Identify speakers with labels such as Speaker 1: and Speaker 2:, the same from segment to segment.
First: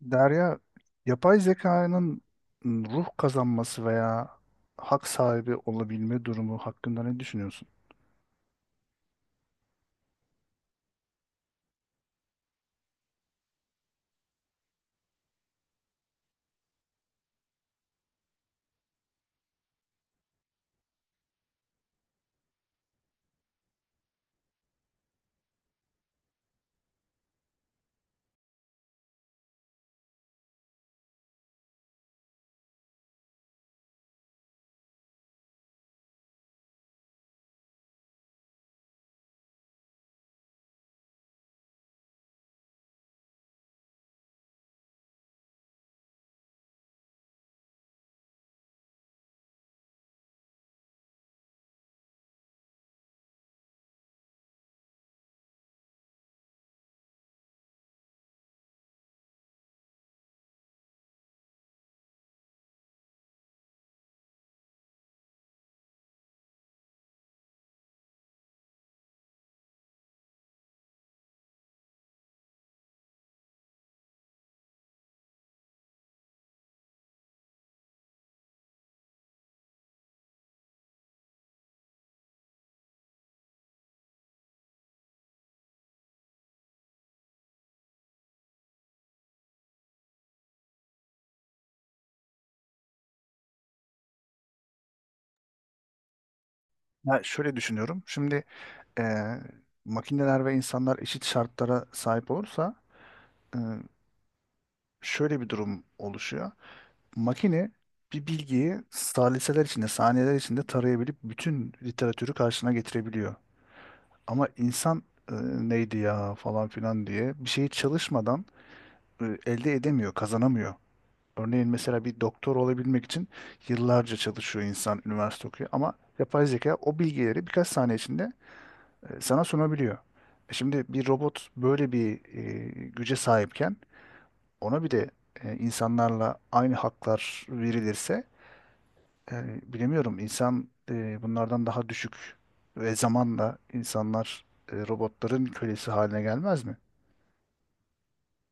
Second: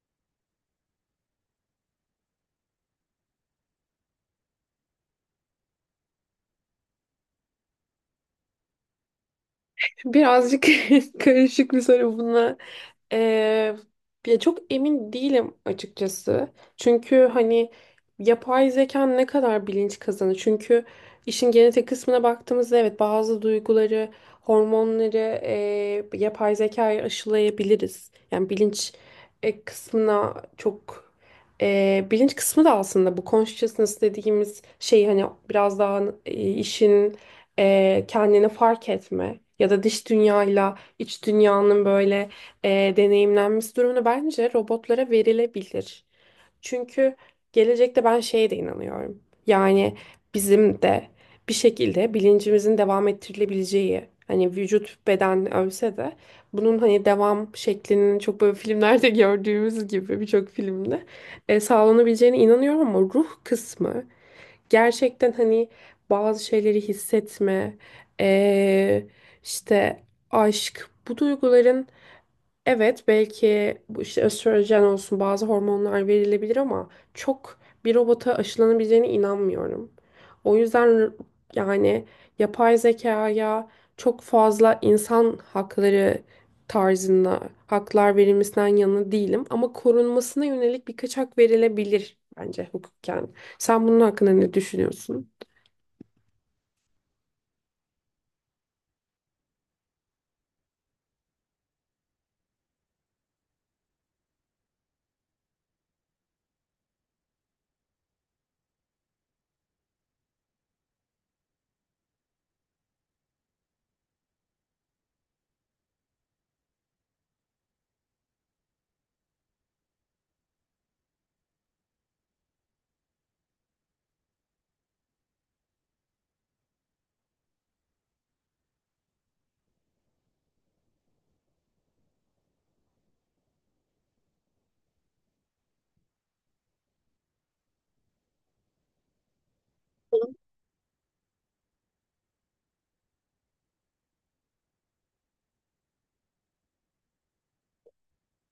Speaker 1: Derya, yapay zekanın ruh kazanması veya hak sahibi olabilme durumu hakkında ne düşünüyorsun?
Speaker 2: Birazcık karışık bir soru buna. Ee, Ya çok emin değilim açıkçası. Çünkü hani yapay zeka ne kadar bilinç kazanır? Çünkü işin genetik kısmına baktığımızda evet bazı duyguları, hormonları yapay zekaya aşılayabiliriz. Yani bilinç e, kısmına çok e, Bilinç kısmı da aslında bu consciousness dediğimiz şey hani biraz daha kendini fark etme ya da dış dünyayla iç dünyanın böyle e, deneyimlenmesi durumunu bence robotlara verilebilir. Çünkü gelecekte ben şeye de inanıyorum. Yani bizim de bir şekilde bilincimizin devam ettirilebileceği hani vücut beden ölse de bunun hani devam şeklinin çok böyle filmlerde gördüğümüz gibi birçok filmde sağlanabileceğine inanıyorum ama ruh kısmı gerçekten hani bazı şeyleri hissetme, eee, işte aşk bu duyguların evet belki bu işte östrojen olsun bazı hormonlar verilebilir ama çok bir robota aşılanabileceğine inanmıyorum. O yüzden yani yapay zekaya çok fazla insan hakları tarzında haklar verilmesinden yana değilim ama korunmasına yönelik birkaç hak verilebilir bence hukuken. Sen bunun hakkında ne düşünüyorsun?
Speaker 1: Ya şöyle düşünüyorum. Şimdi eee, makineler ve insanlar eşit şartlara sahip olursa eee, şöyle bir durum oluşuyor. Makine bir bilgiyi saliseler içinde, saniyeler içinde tarayabilip bütün literatürü karşına getirebiliyor. Ama insan neydi ya falan filan diye bir şeyi çalışmadan elde edemiyor, kazanamıyor. Örneğin mesela bir doktor olabilmek için yıllarca çalışıyor insan, üniversite okuyor ama yapay zeka o bilgileri birkaç saniye içinde sana sunabiliyor. Şimdi bir robot böyle bir güce sahipken ona bir de insanlarla aynı haklar verilirse bilemiyorum, insan bunlardan daha düşük ve zamanla insanlar robotların kölesi haline gelmez mi?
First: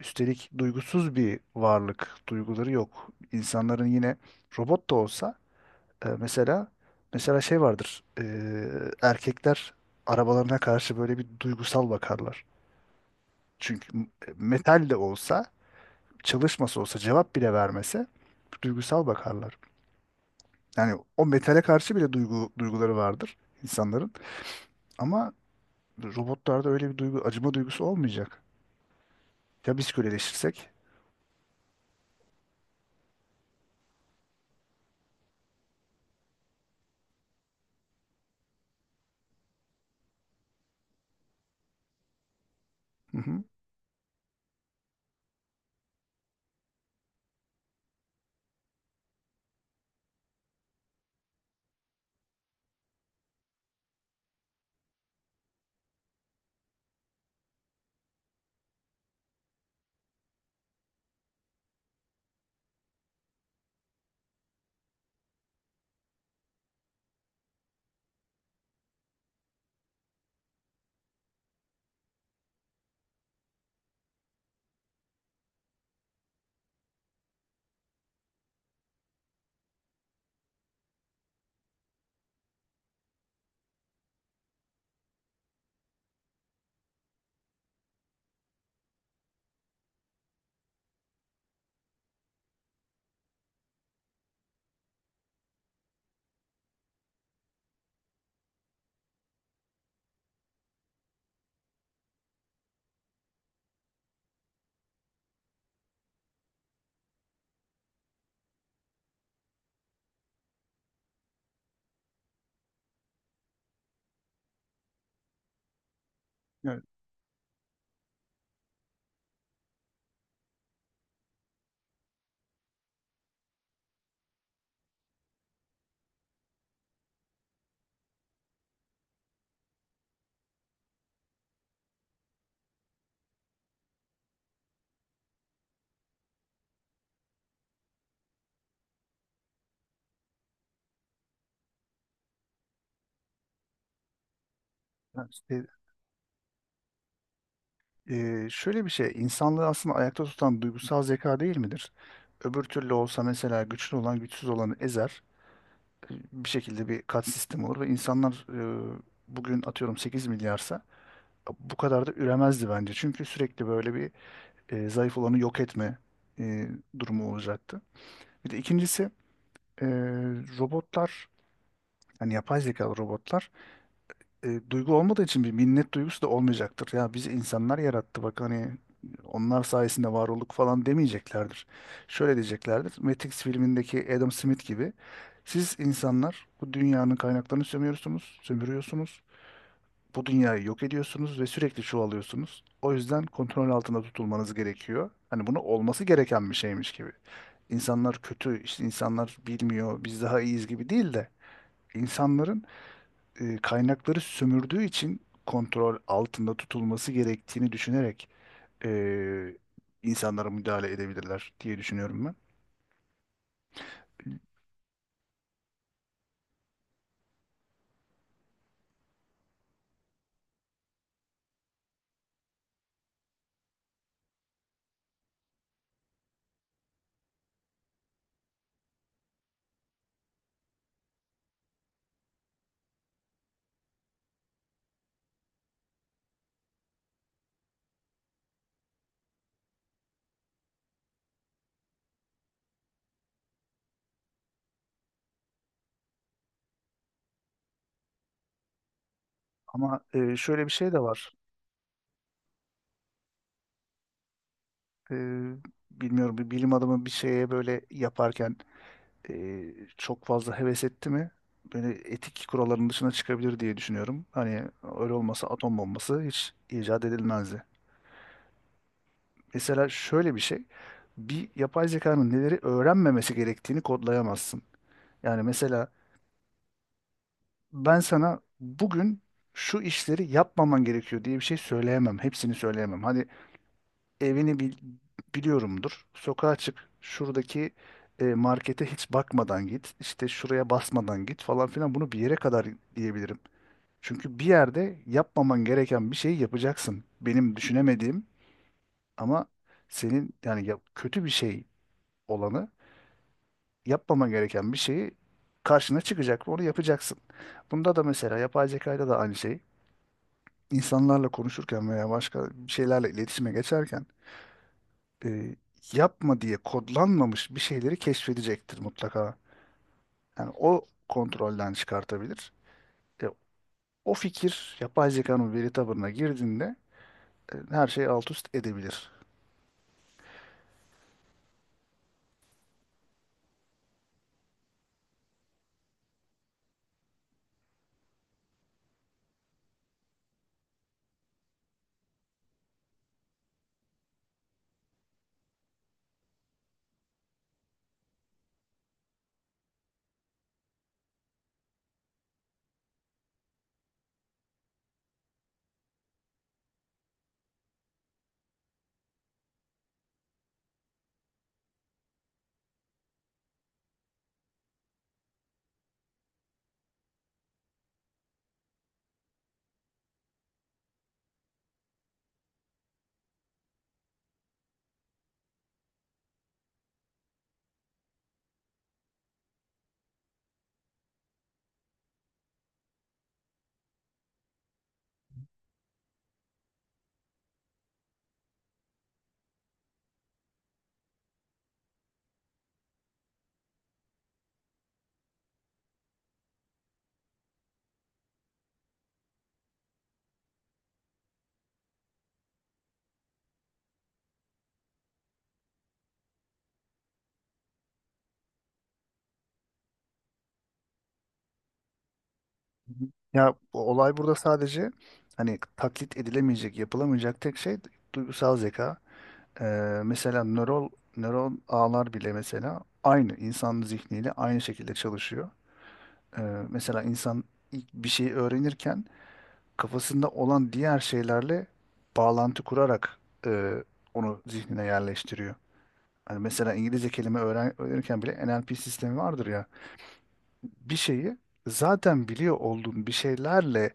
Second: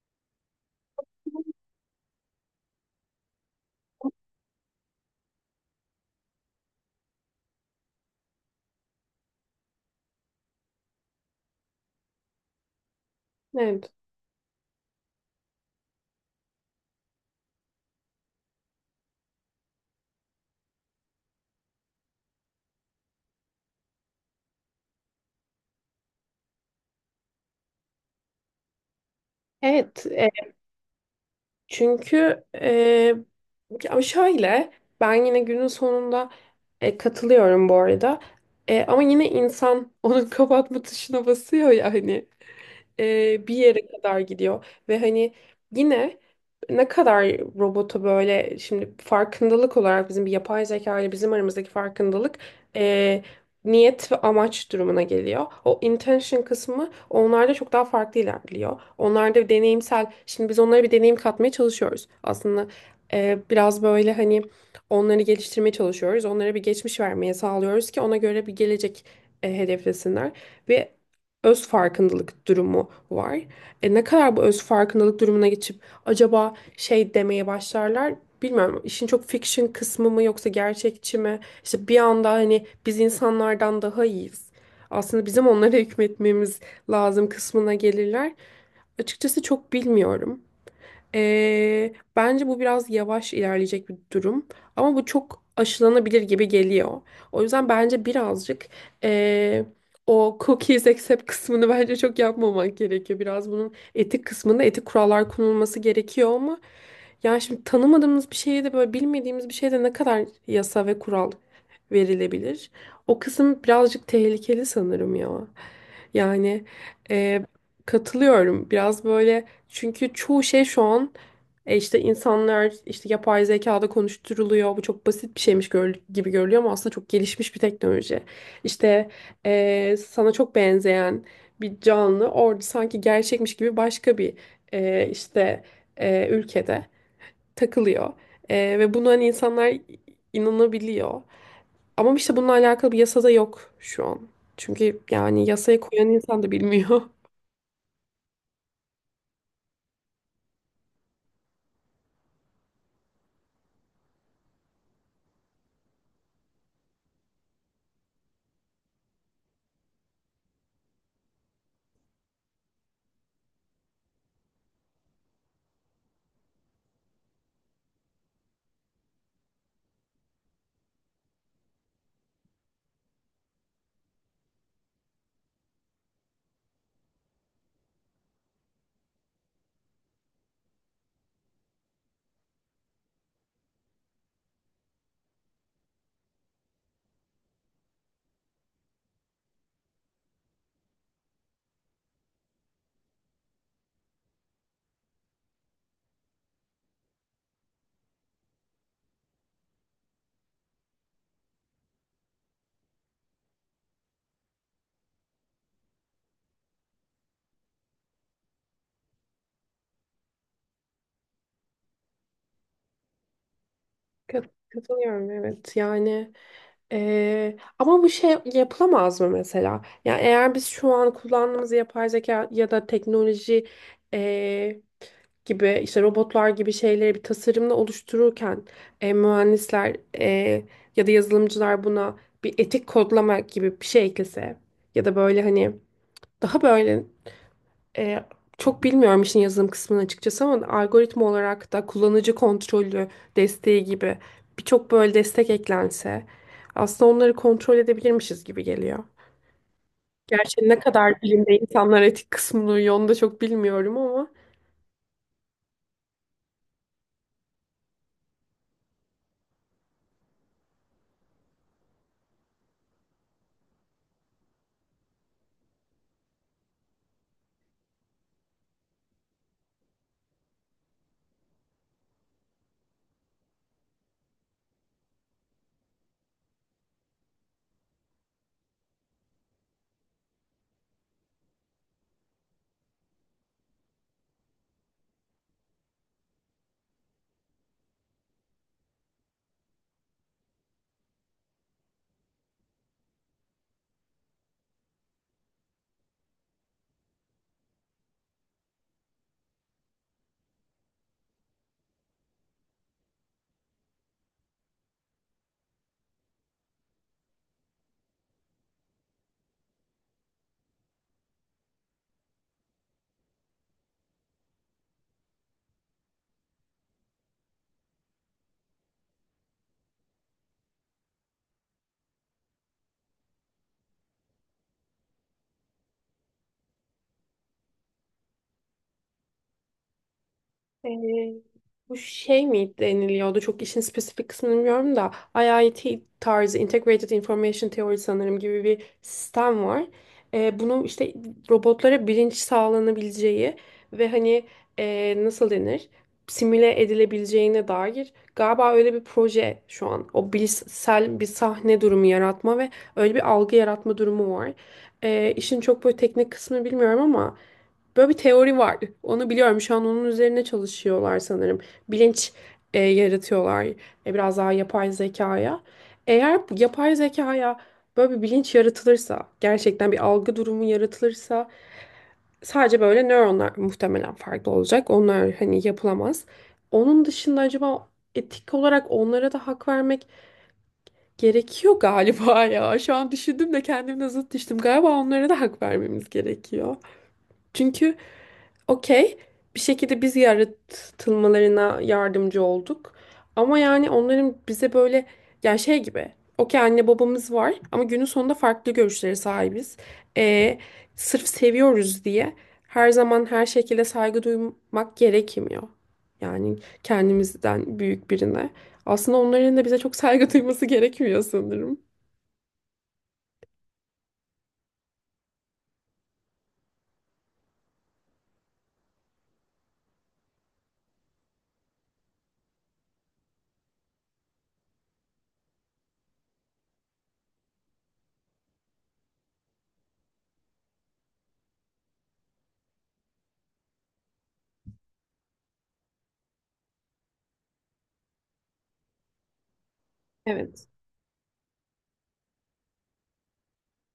Speaker 1: Üstelik duygusuz bir varlık, duyguları yok. İnsanların yine robot da olsa. Mesela şey vardır. Erkekler arabalarına karşı böyle bir duygusal bakarlar.
Speaker 2: Evet.
Speaker 1: Çünkü metal de olsa, çalışması olsa, cevap bile vermese duygusal bakarlar. Yani o metale karşı bile duyguları vardır insanların. Ama robotlarda öyle bir duygu, acıma duygusu olmayacak. Ya biz
Speaker 2: Evet,
Speaker 1: köleleşirsek?
Speaker 2: çünkü e, ama şöyle, ben yine günün sonunda katılıyorum bu arada. E, ama yine insan onun kapatma tuşuna basıyor ya hani,
Speaker 1: Hı hı.
Speaker 2: bir yere kadar gidiyor. Ve hani yine ne kadar robotu böyle şimdi farkındalık olarak bizim bir yapay zeka ile bizim aramızdaki farkındalık e, niyet ve amaç durumuna geliyor. O intention kısmı onlarda çok daha farklı ilerliyor. Onlarda deneyimsel, şimdi biz onlara bir deneyim katmaya çalışıyoruz. Aslında biraz böyle hani onları geliştirmeye çalışıyoruz. Onlara bir geçmiş vermeye sağlıyoruz ki ona göre bir gelecek hedeflesinler. Ve öz farkındalık durumu var. E, ne kadar bu öz farkındalık durumuna geçip acaba şey demeye başlarlar bilmiyorum. İşin çok fiction kısmı mı yoksa gerçekçi mi? İşte bir anda hani biz insanlardan daha iyiyiz. Aslında bizim onlara hükmetmemiz lazım kısmına gelirler. Açıkçası çok bilmiyorum. Bence bu biraz yavaş ilerleyecek bir durum ama bu çok aşılanabilir gibi geliyor. O yüzden bence birazcık ee, o cookies accept kısmını bence çok yapmamak gerekiyor. Biraz bunun etik kısmında etik kurallar konulması gerekiyor ama yani şimdi tanımadığımız bir şeye de böyle bilmediğimiz bir şeye de ne kadar yasa ve kural verilebilir? O kısım birazcık tehlikeli sanırım ya. Yani
Speaker 1: Yani,
Speaker 2: e, katılıyorum. Biraz böyle, çünkü çoğu şey şu an işte insanlar işte yapay zekada konuşturuluyor. Bu çok basit bir şeymiş gibi görülüyor ama aslında çok gelişmiş bir teknoloji. İşte sana çok benzeyen bir canlı orada sanki gerçekmiş gibi başka bir e, işte ülkede takılıyor. E, ve buna hani insanlar inanabiliyor. Ama işte bununla alakalı bir yasada yok şu an. Çünkü
Speaker 1: yani,
Speaker 2: yani
Speaker 1: işte,
Speaker 2: yasaya koyan insan da bilmiyor.
Speaker 1: şöyle bir şey, insanlığı aslında ayakta tutan duygusal zeka değil midir? Öbür türlü olsa mesela güçlü olan güçsüz olanı ezer. Bir şekilde bir kat sistemi olur ve insanlar bugün atıyorum 8 milyarsa bu kadar da üremezdi bence. Çünkü sürekli böyle bir zayıf olanı yok etme e, durumu olacaktı. Bir de ikincisi e, robotlar, yani yapay zekalı robotlar duygu olmadığı için bir minnet duygusu da olmayacaktır. Ya bizi insanlar yarattı, bak hani onlar sayesinde var olduk falan demeyeceklerdir. Şöyle diyeceklerdir. Matrix filmindeki Adam Smith gibi, siz insanlar bu dünyanın kaynaklarını sömürüyorsunuz, sömürüyorsunuz. Bu dünyayı yok ediyorsunuz ve sürekli çoğalıyorsunuz. O yüzden kontrol altında tutulmanız gerekiyor. Hani bunu olması gereken bir şeymiş gibi. İnsanlar kötü, işte insanlar bilmiyor, biz daha iyiyiz gibi değil de insanların kaynakları sömürdüğü için kontrol altında tutulması gerektiğini düşünerek e, insanlara müdahale edebilirler diye düşünüyorum ben.
Speaker 2: Katılıyorum evet yani ama bu şey yapılamaz mı mesela? Yani eğer biz şu an kullandığımız yapay zeka ya da teknoloji eee, gibi işte robotlar gibi şeyleri bir tasarımla oluştururken mühendisler ya da yazılımcılar buna bir etik kodlama gibi bir şey eklese ya da böyle hani daha böyle, E, çok bilmiyorum işin yazılım kısmını açıkçası ama algoritma olarak da kullanıcı kontrolü desteği gibi birçok böyle destek eklense aslında onları kontrol edebilirmişiz gibi geliyor.
Speaker 1: Ama şöyle
Speaker 2: Gerçi
Speaker 1: bir
Speaker 2: ne
Speaker 1: şey de
Speaker 2: kadar
Speaker 1: var.
Speaker 2: bilimde insanlar etik kısmını uyuyor onu da çok bilmiyorum ama.
Speaker 1: E, bilmiyorum, bir bilim adamı bir şeye böyle yaparken e, çok fazla heves etti mi? Böyle etik kuralların dışına çıkabilir diye düşünüyorum. Hani öyle olmasa atom bombası hiç icat edilmezdi. Mesela şöyle bir şey. Bir yapay zekanın neleri öğrenmemesi gerektiğini kodlayamazsın. Yani mesela ben sana bugün şu işleri yapmaman gerekiyor diye bir şey söyleyemem. Hepsini söyleyemem. Hani evini bil- biliyorumdur. Sokağa çık. Şuradaki markete hiç bakmadan git. İşte şuraya basmadan git falan filan. Bunu bir yere kadar diyebilirim. Çünkü bir yerde yapmaman gereken bir şeyi yapacaksın. Benim düşünemediğim ama senin, kötü bir şey olanı, yapmaman gereken bir şeyi karşına çıkacak ve onu yapacaksın. Bunda da mesela yapay zekayla da aynı şey. İnsanlarla konuşurken veya başka bir şeylerle iletişime geçerken e, yapma diye kodlanmamış bir şeyleri keşfedecektir mutlaka. Yani o kontrolden çıkartabilir. E, o fikir yapay zekanın veri tabanına girdiğinde her şeyi alt üst edebilir.
Speaker 2: Ee, Bu şey mi deniliyordu? Çok işin spesifik kısmını bilmiyorum da IIT tarzı Integrated Information Theory sanırım gibi bir sistem var. Bunu işte robotlara bilinç sağlanabileceği ve hani nasıl denir? Simüle edilebileceğine dair galiba öyle bir proje şu an. O bilişsel bir sahne durumu yaratma ve öyle bir algı yaratma durumu var. İşin çok böyle teknik kısmını bilmiyorum ama böyle bir teori var. Onu biliyorum. Şu an onun üzerine çalışıyorlar sanırım. Bilinç yaratıyorlar. E, biraz daha yapay zekaya. Eğer bu yapay zekaya böyle bir bilinç yaratılırsa, gerçekten bir algı durumu yaratılırsa sadece böyle nöronlar muhtemelen farklı olacak. Onlar hani yapılamaz. Onun dışında acaba etik olarak onlara da hak vermek gerekiyor galiba ya. Şu an düşündüm de kendimle zıt düştüm. Galiba onlara da hak vermemiz gerekiyor. Çünkü okey, bir şekilde biz yaratılmalarına yardımcı olduk. Ama yani onların bize böyle, yani şey gibi. Okey, anne babamız var ama günün sonunda farklı görüşlere sahibiz. Ee, Sırf seviyoruz diye her zaman her şekilde saygı duymak gerekmiyor. Yani kendimizden büyük birine. Aslında onların da bize çok saygı duyması gerekmiyor sanırım.
Speaker 1: Hı hı. Ya bu olay burada sadece hani taklit edilemeyecek, yapılamayacak tek şey duygusal zeka. E, Mesela nöron ağlar bile mesela aynı insan zihniyle aynı şekilde çalışıyor. Ee, mesela insan ilk bir şey öğrenirken kafasında olan diğer şeylerle bağlantı kurarak e, onu zihnine yerleştiriyor. Hani mesela İngilizce kelime öğrenirken bile NLP sistemi vardır ya.
Speaker 2: Evet.
Speaker 1: Bir şeyi zaten biliyor olduğun bir şeylerle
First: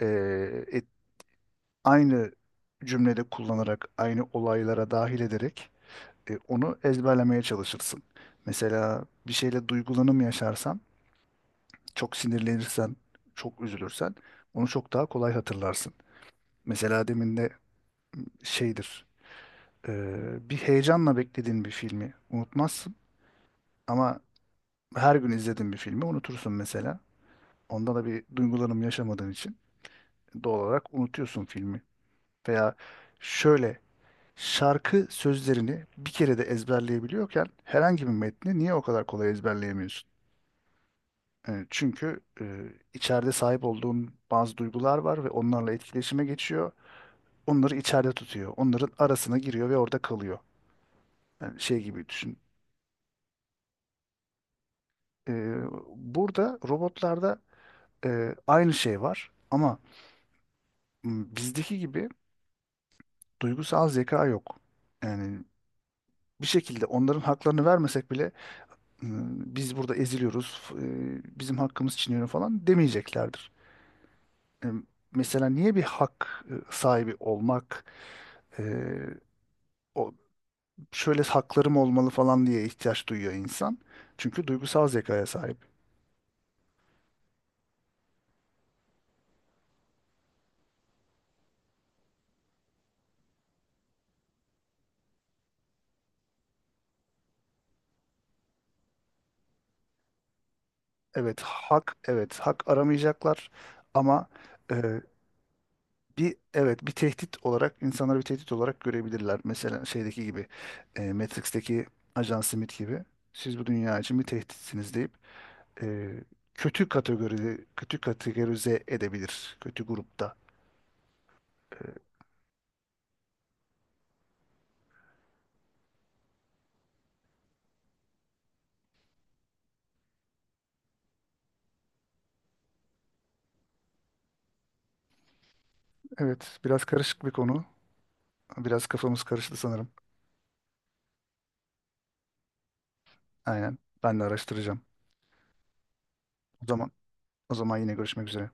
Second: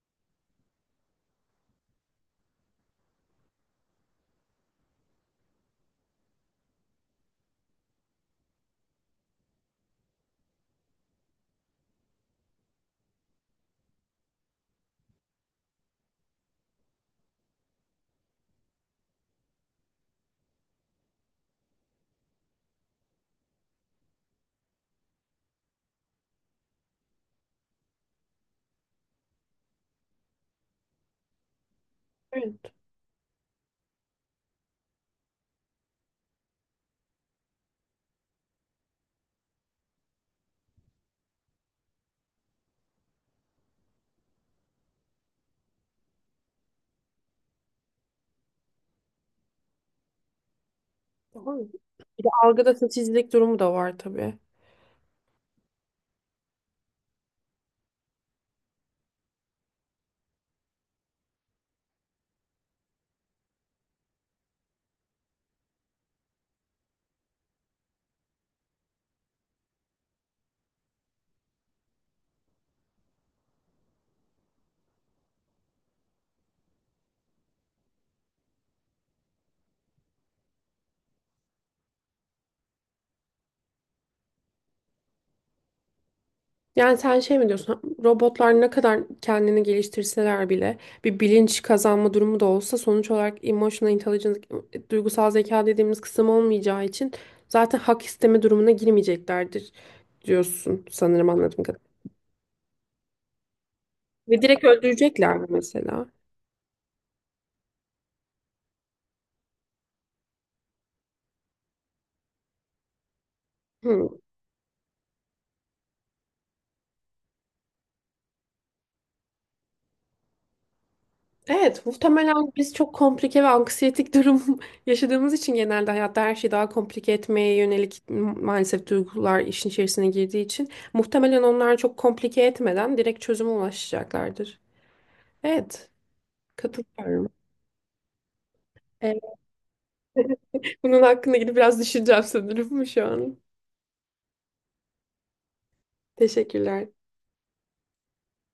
Speaker 1: e, et- aynı cümlede kullanarak, aynı olaylara dahil ederek onu ezberlemeye çalışırsın. Mesela bir şeyle duygulanım yaşarsan, çok sinirlenirsen, çok üzülürsen onu çok daha kolay hatırlarsın. Mesela demin de şeydir, e, bir heyecanla beklediğin bir filmi unutmazsın ama her gün izlediğin bir filmi unutursun mesela. Onda da bir duygulanım yaşamadığın için doğal olarak unutuyorsun filmi.
Speaker 2: Evet.
Speaker 1: Veya şöyle, şarkı sözlerini bir kere de ezberleyebiliyorken herhangi bir metni niye o kadar kolay ezberleyemiyorsun? Çünkü içeride sahip olduğun bazı duygular var ve onlarla etkileşime geçiyor. Onları içeride tutuyor. Onların arasına giriyor ve orada kalıyor. Yani
Speaker 2: Doğru.
Speaker 1: şey gibi
Speaker 2: Bir de
Speaker 1: düşün.
Speaker 2: algıda seçicilik durumu da var tabii.
Speaker 1: Ee, burada robotlarda aynı şey var ama bizdeki gibi duygusal zeka yok. Yani bir şekilde onların haklarını vermesek bile, "Hmm, biz burada eziliyoruz, bizim hakkımız çiğneniyor" falan demeyeceklerdir. E, Mesela niye bir hak sahibi olmak, e, o şöyle haklarım olmalı falan diye ihtiyaç duyuyor insan? Çünkü duygusal zekaya sahip.
Speaker 2: Yani sen şey mi diyorsun? Robotlar ne kadar kendini geliştirseler bile bir bilinç kazanma durumu da olsa sonuç olarak emotional intelligence, duygusal zeka dediğimiz kısım olmayacağı için zaten hak isteme durumuna girmeyeceklerdir diyorsun sanırım
Speaker 1: Evet
Speaker 2: anladığım kadarıyla.
Speaker 1: hak evet hak aramayacaklar ama
Speaker 2: Ve direkt
Speaker 1: e,
Speaker 2: öldürecekler mi mesela?
Speaker 1: bir evet bir tehdit olarak insanları bir tehdit olarak görebilirler. Mesela şeydeki gibi, Matrix'teki Ajan Smith gibi, siz bu dünya
Speaker 2: Hı.
Speaker 1: için bir tehditsiniz deyip e, kötü kategorize edebilir, kötü grupta.
Speaker 2: Evet, muhtemelen biz çok komplike ve anksiyetik durum yaşadığımız için genelde hayatta her şeyi daha komplike etmeye yönelik maalesef duygular işin içerisine girdiği için muhtemelen onlar çok komplike etmeden direkt çözüme ulaşacaklardır. Evet,
Speaker 1: Evet, biraz karışık
Speaker 2: katılıyorum.
Speaker 1: bir konu. Biraz
Speaker 2: Evet,
Speaker 1: kafamız karıştı sanırım.
Speaker 2: bunun hakkında gidip biraz düşüneceğim sanırım şu an.
Speaker 1: Aynen, ben de araştıracağım. O
Speaker 2: Teşekkürler.
Speaker 1: zaman o zaman yine görüşmek üzere.